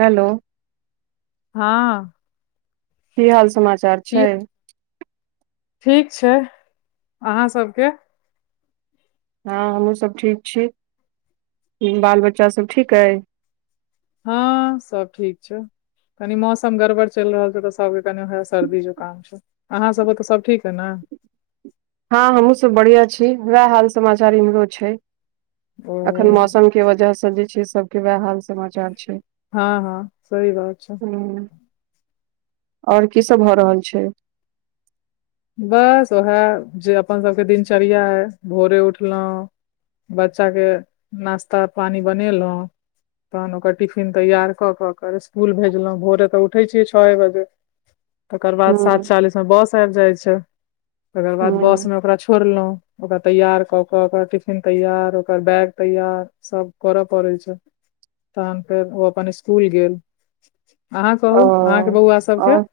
hello हँ की हाल समाचार की छै ठीक छै अहाँ सबके हँ हमहूँ सब ठीक छी बाल बच्चा सब ठीक अइ हँ सब ठीक छै कनी मौसम गड़बड़ चलि रहल छै तऽ सबके कनि वह सर्दी जुखाम छै अहाँ सबके तऽ सब ठीक है ने हँ हमहुँ सब बढ़िया छी वएह हाल समाचार इम्हरो छै ओ अखन मौसम के वजह से जे छै सबके वएह हाल समाचार छै हँ हँ सही बात छै ह ओर की सब भऽ रहल छै बस उएह जे अपन सभके दिनचर्या भोरे उठलहुँ बच्चा के नास्ता पानि बनेलहुँ तहन ओकर टिफिन तैयार कऽ कऽ स्कुल भेजलहुँ भोरे तऽ उठै छियै छओ बजे तकर ह बाद सात चालीस मे बस आबि जाइ छै तकर बाद बस ह में ओकरा छोड़लहुँ ओकरा तैयार कऽ क ओकर टिफिन तैयार ओकर बैग तैयार सब करय पड़ै छै तहन फेर ओ अपन स्कुल गेल अहाँ ओ कहू अहाँके बौआ सबके और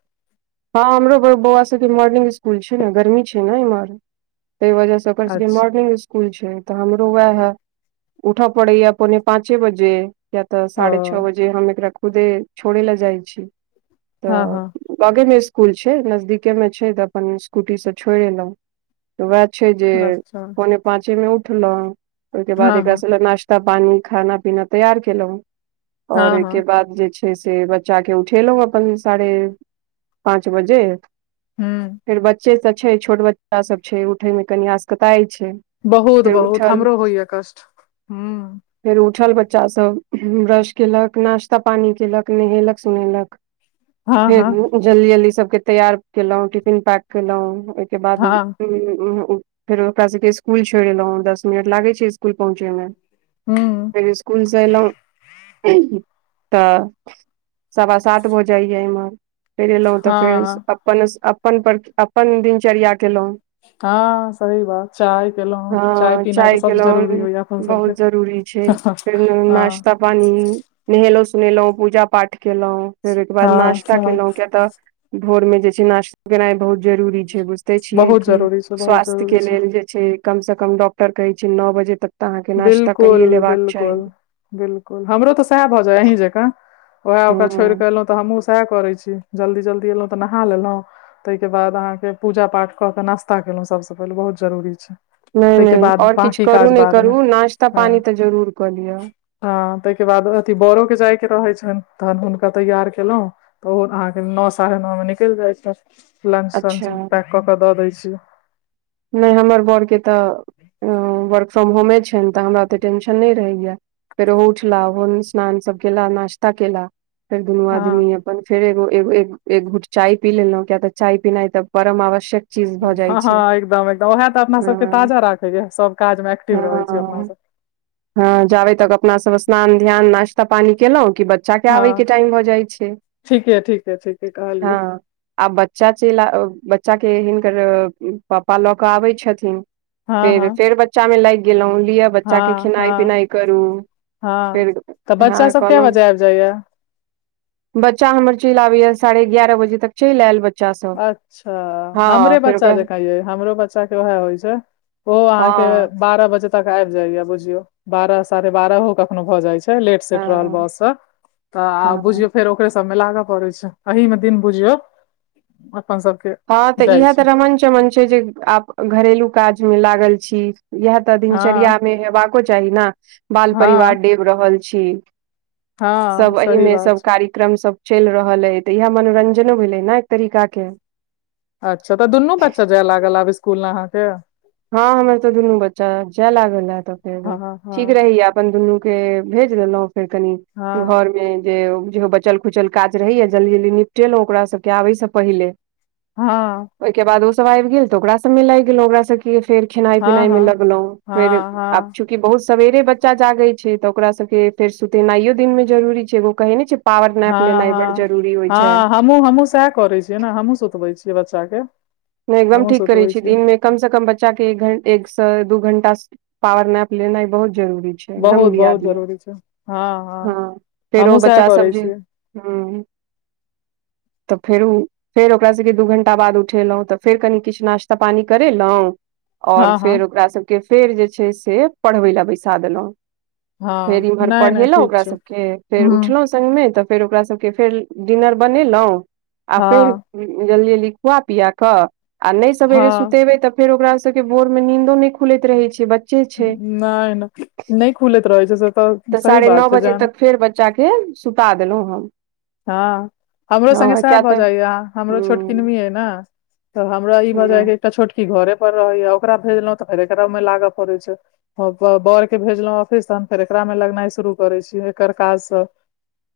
हँ हमरो घर बौआ सबके मोर्निंग स्कुल छै ने गर्मी छै ने इम्हर तहि वजह से ओकर सबके अच्छा मॉर्निंग स्कुल छै तऽ हमरो वएह है उठऽ पड़ैया पौने पाँचे बजे या तऽ ओ साढ़े छओ बजे हम एकरा खुदे छोड़ै ल जाइ छी हँ तऽ हँ बगे मे स्कुल छै नजदीके में छै तऽ अपन स्कूटी से छोड़ि एलहुं तऽ वएह छै जे अच्छा पौने पाचे मे उठलहुँ ओहिके बाद हँ एक हँ नाश्ता ता पानी खाना पीना तैयार केलहुं और हँ ओहिके हँ बाद जे छै से जाक उठे लो अपन साढ़े पाँच बजे हूँ फेर बच्चे सब छै छोट बच्चा सब छै उठे मे कनि आसकताइ छ बहुत बहुत हमरो होइए कष्ट फेर उठल बच्चा सब ब्रश केलक नाश्ता पानी केलक नहेलक सोनेलक हँ फेर हँ जल्दी जल्दी सबके तैयार केलहुँ टिफिन पैक केलहुं के बाद हँ फेर ओकरा सभके स्कुल छोड़ एलहुँ दस मिनट लागै छै स्कुल पहुँचे में हूँ फेर स्कूल से एलहु त सवा सात भऽ जाइया एहिमें फेर एलहुँ तऽ फेर हँ अपन अपन पर अपन दिनचर्या केलहुँं हँ सही बात चाय केलहु चाय हँ पीनाइ तऽ सबस जरूरी केलहुँ होइया बहुत सबके जरूरी छै फेर हँ नाश्ता पानी नहेलहुँ सुनेलहुँ पूजा पाठ केलहुँ फेर ओहिके बाद हँ नाश्ता हँ केलहुँ किया तऽ भोर में जे छै नाश्ता केनाइ बहुत जरूरी छै बुझते छियै बहुत कि जरूरी छै बहुत स्वास्थ्य के जरूरी छै लेल जे कम से कम डॉक्टर कहै छै नओ बजे तक तऽ अहाँके नाश्ता बिल्कुल कहिये लेबाक चाही बिल्कुल बिल्कुल हमरो तऽ सएह भए जाय अहीं जका उएह ओकरा हूँ छोड़ क तऽ हमहँ सएह करै छी जल्दी जल्दी अयलहुँ तऽ नहा लेलहुँ तहिके बाद अहाँके पूजा पाठ कऽ के नाश्ता केलहुॅं सभसँ पहिले बहुत जरूरी छै नहि ताहिके नहि बाद आओर किछु बाँकी करू काज नहि बादमे करू नाश्ता पानी हँ तऽ जरूर कऽ लिअ हँ तहिके बाद अथि बड़ोके जायके रहैत छनि तहन हुनका तैयार केलहु तऽ ओहो अहाँके नओ साढ़े नओमे निकलि जाइत छै लंच तंच अच्छा पैक कऽ कऽ दऽ दैत छी नहि हमर बड़ के तऽ वर्क फ्रॉम होमे छनि तऽ हमरा ओतेक टेंशन नहि रहैया फेर ओहो उठला ओन स्नान सब केल नाश्ता केलो फेर दुनू हँ आदमी अपन फेर एगो एगो एक घूट चाय पी लेलहुं किया तऽ चाय पीनाइ तऽ परम आवश्यक चीज भऽ जाइ हँ छै हँ एकदम एकदम उएह तऽ अपना सबके हँ ताजा राखैए सब काजमे एक्टिव रहै छी अपना हँ सब हँ जाबे तक अपना सब स्नान ध्यान नाश्ता पानी केलहुँं बच्चा के हँ टाइम भऽ जाइ छै ठीके ठीके ठीके कहलियै हँ आब बच्चा च बच्चा हिनकर पापा लऽ कऽ आबै छथिन हँ फेर हँ फेर बच्चा में लागि गेलहुँ लिअ बच्चा के हँ खेनाइ हँ पिनाइ करू हँ फेर तऽ बच्चा ह सब कए कहलहु बजे आबि जाइया बच्चा हमर चलि आबैएा साढ़े एारह बजे तक चलि आयल बच्चा सब अच्छा हँ हमरे फेर बच्चा ओकरा जे कहैै हमरो बच्चा के उएह होइ छै ओ अहाँ के हँ बारह बजे तक आब जाया बुझियो बारह साढ़े बारहहो कखनो भए जाय छै लेट सेट रहल हँ बउआ सब हँ फेर बुझियो मे लागऽ पड़ै छै ओहिमे दिन बुझियो अपन सबके हँ तऽ जाइ इएह तऽ छै रमन चमन छै जे आप घरेलू काज मे लागल छी इएह तऽ हँ दिनचर्या मे हेबाको चाही ने बाल हँ परिवार डेब रहल छी हँ सब सही एहीमे बात सब छै कार्य क्रम सब चलि रहल है तऽ इएह मनोरंजनो भेलै ने एक तरीका के अच्छा तऽ दुनू बच्चा जाय लागल आब स्कुल में अहाँके हँ हमर तऽ दुनू बच्चा जाय लागल ह तऽ फेर हँ हँ ठीक हँ रहि अपन दुनू के भेज देलहुं फेर कनि हँ घर में जे चल खुचल काज रहैएा जल्दी जल्दी निपटेलहुँ ओकरा सबके आबैसँ पहिले हँ ओहिके बाद ओ सब आब गेल तऽ ओकरा सब मे लाग गेलो ओकरा सब क फेर खेनाय हँ पिनाय में हँ लगलों फेर आब हँ कि बहुत सवेरे बच्चा जागै छै तऽ ओकरा सबके फेर सुतेनाइयो दिनमे जरूरी छै एगो कहै नहि छै पावर नेप लेनाइ बड जरूरी होइ छै हमूँ हमहुं सएह करै छियै ने हमहूँ सुतबै छियै बच्चा के एकदम हमहूँ ठीक करै सुतबै छी छियै दिनमे कम से कम बच्चा के एक एक से दू घंटा पॉवर मैप लेनाइ बहुत जरूरी छै एकदम बहुत लिया बहुत दियौ जरूरी छै हँ हँ फेरो हमहूँ सएह बच्चा सब करै जे छियै ह तऽ फेर ओ फेर ओकरासभके दू घण्टा बाद उठेलौ तऽ फेर कनि किछु नाश्ता पानी करेलौ आओर हँ हँ फेर ओकरा सभके फेर जे छै से पढ़बै लए बैसा देलौ फेर हँ इमहर नहि नहि पढ़ेेलौ ठीक ओकरा छै सबके फेर हूँ उठलौ सङ्गमे तऽ फेर ओकरा सबके फेर डिनर बनेलौ आ फेर हँ जल्दी जल्दी खुआ पिया कऽ आ नहि सवेरे हँ सुतेबै तऽ फेर ओकरा सब के बोर मे नीदो न नहि खुलैत रहे छै ब्चा नहि नहि नहि खुलैत रहै छै से तऽ सही साढ़े नओ बात छै बजे जान तक फेर बच्चा के सुता देलहुं हम हँ हमरो सङ्गे हँ सएह किया भऽ तऽ जाइया हमरो छोट हूँ किनमी अइ ने तऽ हमरा ई भजैय ह हूँ एकटा छोटकी घरे पर रहैया ओकरा भेजलहुँ तऽ फेरे एकरा ओहिमे लागय पड़ै छै ब बर के भेजलहुँ ऑफिस तऽ हम फेर एकरा मे लगनाइ शुरू करै छीय एकर काजसँ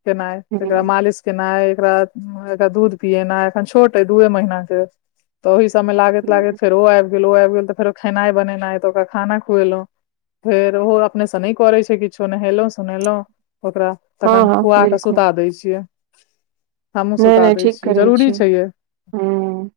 केनाय हूँ एकरा हूँ, मालिश केनाइ एकरा एकरा दूध पियना एखन छोट अ दूए महीना के तऽ ओहि सभमे लागैत लागैत फेर ओ आबि गेल ओ आबि गेल तऽ फेरो खेनाइ बनेनाइ तऽ ओकरा खाना खुएलौं फेर ओहो अपनेसँ नहि करै छै किछो नहेलहुं सुनेलहुँं ओकरा हँ तखन हँ खुआ कऽ बिलकुल सुता दै छियै हमहुँ सुता दै छियै जरूरी छै यै हँ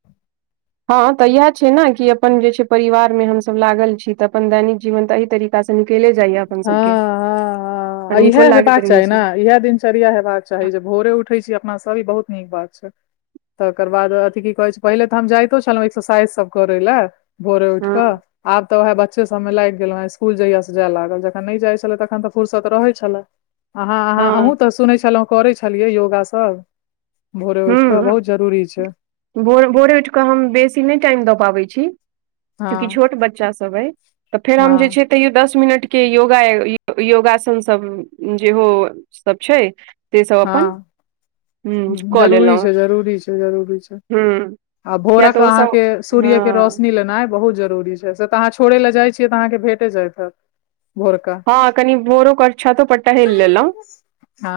हँ तऽ इएह छै ने कि अपन जे छै परिवार में हमस लागल छी तऽ अपन दैनिक जीवन तऽ एहि तरी से निकेले जाइए हँ हँ हँ इह लागैत होयबाक रहै चाही ने छै इह दिन चरया हेबाक चाही जे भोरे उठै छी अपना सब ई बहुत नीक बात छै तकर बाद अथि की कहै छै पहिले तऽ हम जाइतो छलहुँ एक्सरसाइजसभ करै लए भोरे उठ के हँ आब तऽ वहे बच्चे सब मे लागि गेलों इस्कुल जइया से जाय लागल जखन नइ जाई छले तखन तऽ फूर्सत रहे छले आहा आहा हँ सुनै छलौ करे छलियै योगा सब भोरे उठ के हूँ बहुत जरूरी छै भोर भोरे उठि कऽ हम बेसी नहि टाइम दऽ पाबैत छी हँ चूँकि छोट बच्चा सब अ तऽ फेर हम जे हँ छै तैयो दस मिनट के योगा योगासन सब जेहो सब छै ते सब अपन हँ ह जरूरी छै जरूरी छै जरूरी छै हूँ आ किया तऽ भोरक ओ अहाँके सब सूर्य के हँ रोशनी लेइ बहुत जरूरी छै से त अहाँ छोड़ै ल जाइ छियै तऽ अहाँके भेटे जायत हेत हँ कनि भोरो कर छतो पर टहैल लेलहुँं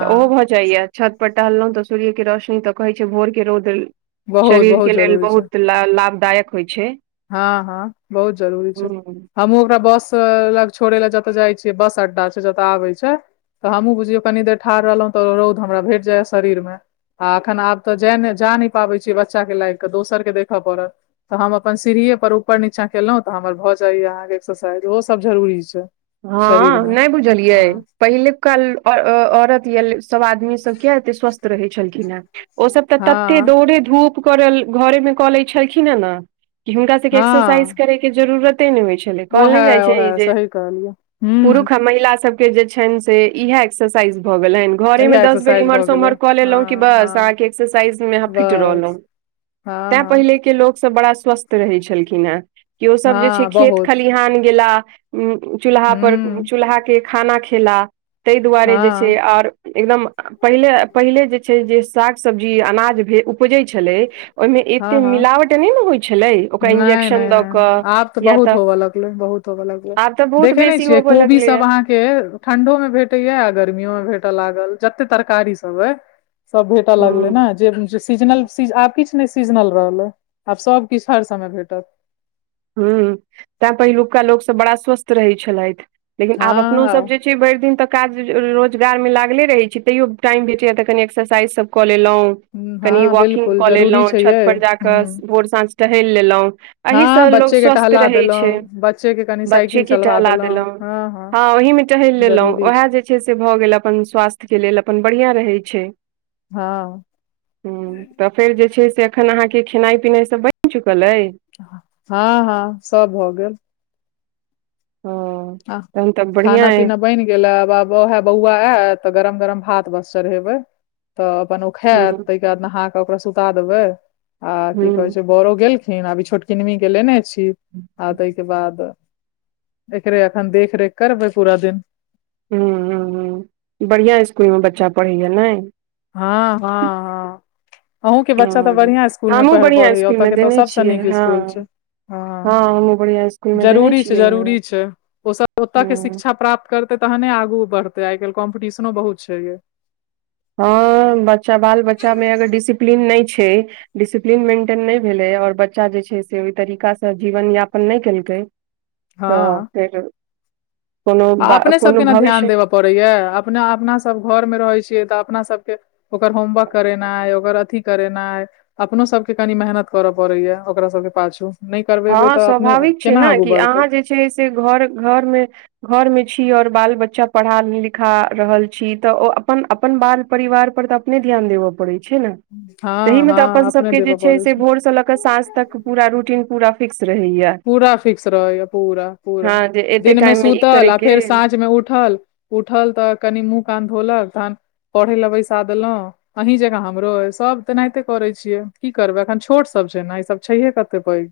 तऽ ओहो भऽ जाइया छत प टहलहुँं तऽ सूर्य के रोशनी तऽ कहै छै भोर के रौद बहुत बहुत शरीरके लेल जरूरी छै बहुत ल लाभदायक होइ छै हँ हँ बहुत जरूरी छै हूँ हमूँ ओकरा बस लग छोड़ै ले जतऽ जाइ छियै बस अड्डा छै जतऽ आबे छै तऽ हमहूँ बुझियौ कनी देर ठाढ़ रहलहुँ तऽ रौद हमरा भेट जायए शरीरमे आ अखन आब तऽ जा नहि पाबै छीयै बच्चा के लायक केऽ दोसर के देखय पड़त तऽ हम अपन सीढ़ीए पर ऊपर नीचा केलहुंऽ हमर भए जाइया अहाँके एक्सरसाइज ओहो सब जरुररी छै शरीर हँ मे नहि बुझलियै हँ पहिलकाल औरत या सभ आदमी सब किया एते स्वस्थ रहे छलखिन हेँ ओसभ तऽ ततै हँ दौड़े धूप कर घरेमे कऽ लैत छलखिन हेँ ने कि हुनका सभके एक्सरसाइज हँ करैके जरूरते नहि होइत छलै कहल नहि जाइत छै ई जे करलिए पुरुष आ महिला सबके जे छनि से इएहे एक्सरसाइज भऽ गेल घरे मे तहिया दस बेर एक्सरसाइज इम्हर भऽ से गेलै उम्हर कऽ हँ लेलहुं बस हँ अहाँके एक्सरसाइज मे अहाँ फिट बस रहलहु हँ तैं हँ पहिले के लोक सब बड़ा स्वस्थ रहै छलखिन हे कि ओसभ जे छै हँ खेत बहुत खलिहान गेला चूल्हा पर हूँ चूल्हाे खाना खेला ताहि दुआरे जे छै हँ आओर एकदम पहिले पहिले जे छै जे साग सब्जी अनाज भेल उपजै छलै ओहि में एतेक हँ हँ मिलावट नहि ने होइत छलै ओकरा नहि इंजेक्शन नहि दऽ कऽ या तऽ आब तऽ बहुत देखय नहि बेसी छीये होबऽ कोबी सभ लगलैए आँहा के के ठंडो में भेटेया आ गर्मियो में भेटय लागल जते तरकारी सब अइ सब भेटऽ लगलै हूँ ने जे सीजनल आब किछ कि नहि सीजनल रहल ह आब सब किछ हर समय भेटत हं तैं पहिलुका लोक सब बड़ा स्वस्थ रहै छलथि लेकिन आब अपनो हँ सब जे भरि दिन तऽ काज रोजगार में लागले रहे छी तैयो टाइम भेटया तऽ कनी एक्सरसाइज सब कऽ लेलों ह कनि हँ वकिंग बिलकुल कऽ जरूरी लेलहुँ छै छत यै पर ह जाकऽ भोर साँझ टहल लेलहुँ एहि सँ हँ लोकोग बच्चे के स्वस्थ टहला रहै छै देलहुँ बच्चे के कनि साइकिल बच्चेके चलबा टहला देलहुँ हँ ओहि में टहल लेलहुँ ओएह जे छै से भऽ गेल अपन स्वास्थ्यके लेल अपन बढ़िआँ रहैत छै हँ हँ तऽ फेर जे छै से एखन अहाँके खेनाइ पिनाइ सब बइन चुकल अइ हँ हँ सब भऽ गेल हं हं खाना पीना बनि गेला बाब हे बौआ आय तऽ गरम गरम भात बस चढ़ेबे तऽ अपन खैत हूँ तहिके बाद नहा ओकरा सुता देबै आ की हूँ कहे छै बड़ो गेलखिन आभ ई छोटकिनमी के लेने छी आ तहिके बाद अखन देखरेख करबै पूरा दिन ह्मँम ह्म्म ह्मँ्म बढ़िआँ स्कूल मे बच्चा पढ़ैए नहि हँ हँ हँ अहूँके बच्चा तऽ हँ बढ़िआँ स्कुल में हमहुँ पढ़ि बढ़ियाँ पढ़ैए स्कूल ओतय मे केतौ देने सभसँ छियै नीक हँ स्कूल छै हँ हमहुँ बढ़ियाँ स्कूल मे देने जरूरी छै छियै जरूरी छै ओसब ओतय के हँ शिक्षा प्राप्त करते तहने आगू बढ़तै आइ काल्हि कॉम्पिटिशनो बहुत छै ये हँ बच्चा बाल बच्चा में अगर डिसिप्लीन नहि छै डिसिप्लीन मेंटेन नहि भेले और बच्चा जे छै से ओहि तरीका से जीवन यापन न केलकै तऽ हँ फेर कोनो ब कोनो भविष्य पड़ैय अपना अपना सब घर में रहै छियै तऽ अपना सबके ओकर होमवर्क करेनाइ ह ओकर अथी करेनाइ अपनो सबके कनि मेहनत करऽ पड़ैया ओकरा सबके पाछू नइ करबै हँ तऽ अपने स्वाभाविक छै केना ने आगू कि बढ़तौ अहाँ जे छै से घर घर में घरमे छी ओर बाल बच्चा पढ़ा लिखा रहल छी तऽ ओ अपन अपन बाल परिवारपर तऽ ने ध्यान देबे परे छै ने हँ तमे तऽ हँ अपन अपने सबके देबऽ जे पड़ै छै भोर से ल क साझ त पूरा रूटीन पूरा फिक्स रहे या पूरा फिक्स रहैया पूरा पूरा जे एते दिन में टाइम मे ई सुतल करे आ के फेर साँझ मे उठल उठल तऽ कनि मुँह कान धोलक तहन पढ़े लए बैसा देलहुँ अहीं जकाँ हमरो ह सभ तेनाहिते करै छियै की करबै एखन छोटसब छै ने ई सब छैहे कते पैघ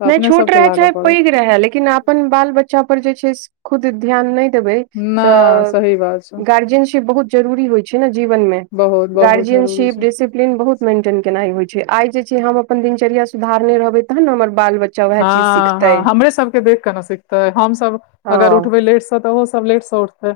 तऽ नय अपने छोट सभके रहे लागऽ चाहे पड़त पैघ रहे लेकिन अपन बाल बच्चा पर जे छै खुद ध्यान नहि देबै नहि तऽ सही बात छै गार्जियनशिप बहुत जरूरी होइ छै ने जीवन में बहुत बहुत जरूरी गार्जियनशिप छै जैसे बहुत मेंटेन केनाइ होइ छै आइ जे छै हम अपन दिनचर्या सुधारने रहबै तहन ने हमर बाल बच्चा उएह चीज हँ सिखतै हँ हमरे सबके देख के ने सिखते हम सब हँ अगर उठबै लेट से तै ओहो सब लेट से उठतै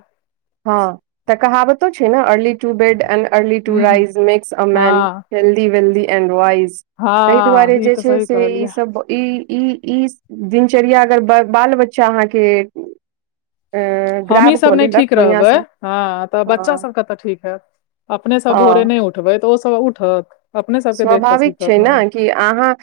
हँ तऽ कहावतो छै ने early to bed and early to हूँ राइज मेक्स अ मैन हँ हेल्दी वेल्दी एंड वाइज ताहि दुआरे हँ ई जे तऽ छै सही से ई कहलियै सब ई ई ई दिनचर्या अगर बाल बच्चा अहाँके ऐं हमहीं गराब सब क नहि लेलक ठीक बढ़िआँ रहबै से ह तऽ बच्चा हँ सब के तऽ ठीक हयत अपने सब भोरे हँ नहि उठ उठबै तऽ ओ सब उठत अपने सबके देख कऽ स्वाभाविक छै सीखत ने कि अहाँ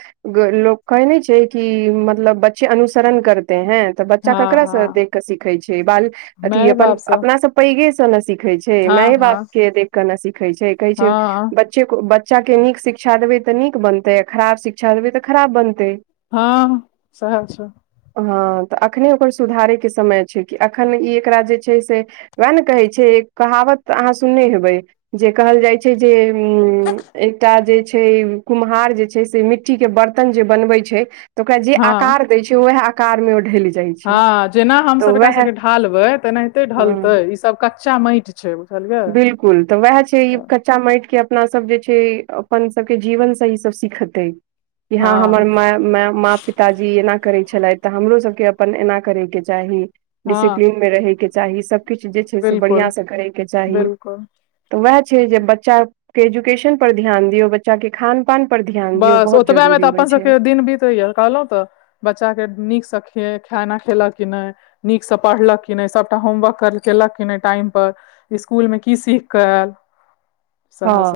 लोक कहै नहि छै कि मतलब बच्चे अनुसरण करते हैं तऽ बच्चा हँ केकरा से हँ देख के सीखे छै बाल अथी माय अपन बापसँ अपना सब पैघ से ने सीखे छै हँ माय बाप हँ के देख के न सिखे छै कहै छै हँ बच्चे को बच्चा के के नीक शिक्षा देबै तऽ नीक बनतै आ खराब शिक्षा देबै तऽ खराब बनतै हँ सहा सब हँ तऽ अखने ओकर सुधारैके समय छै कि एखन ई एकरा जे छै से उएह ने कहै छै कहावत अहाँ सुनने हेबै जे कहल जाइ छै जे उ एकटा जे छै कुम्हार जे छै से मिट्टी के बर्तन जे बनवे छै त ओकरा जे हँ आकार द छै उएह आकार में ढेल हँ जेना हम सब एकरा सबके ढालबबै तेनाहिते ढलते ई सब कच्चा माटि छै बुझलियै बिलकुल तऽ वएह छै ई कच्चा माटिक के अपन सब जे छै अपन सबके जीवन से ई सब सिखतै कि यहाँ हमर हँ मा माँ पिताजी एना करै छलै तऽ हमरो सबके अपन एना करेके चाही हँ डिसिप्लीनमे रहयके चाही सभकिछु जे छै से बिल्कुल बढ़िआँसँ करयके चाही बिल्कुल तऽ उएह छै जे बच्चाे एजुकेशन पर ध्यान दियौ बच्चा के खान पान पर ध्यान दियौ बस बहुत ओतबे मे जरूरी तऽ होइ अपन छै सबके दिन बीतैय कहलहु तऽ बच्चाके नीकसँ खिय खाना खेलक कि नहि नीकसँ पढ़लकखिन नहि सभटा होमवर्क केलक कि नहि टाइमपर स्कूल में की सीख क आल सेहां हँ सभ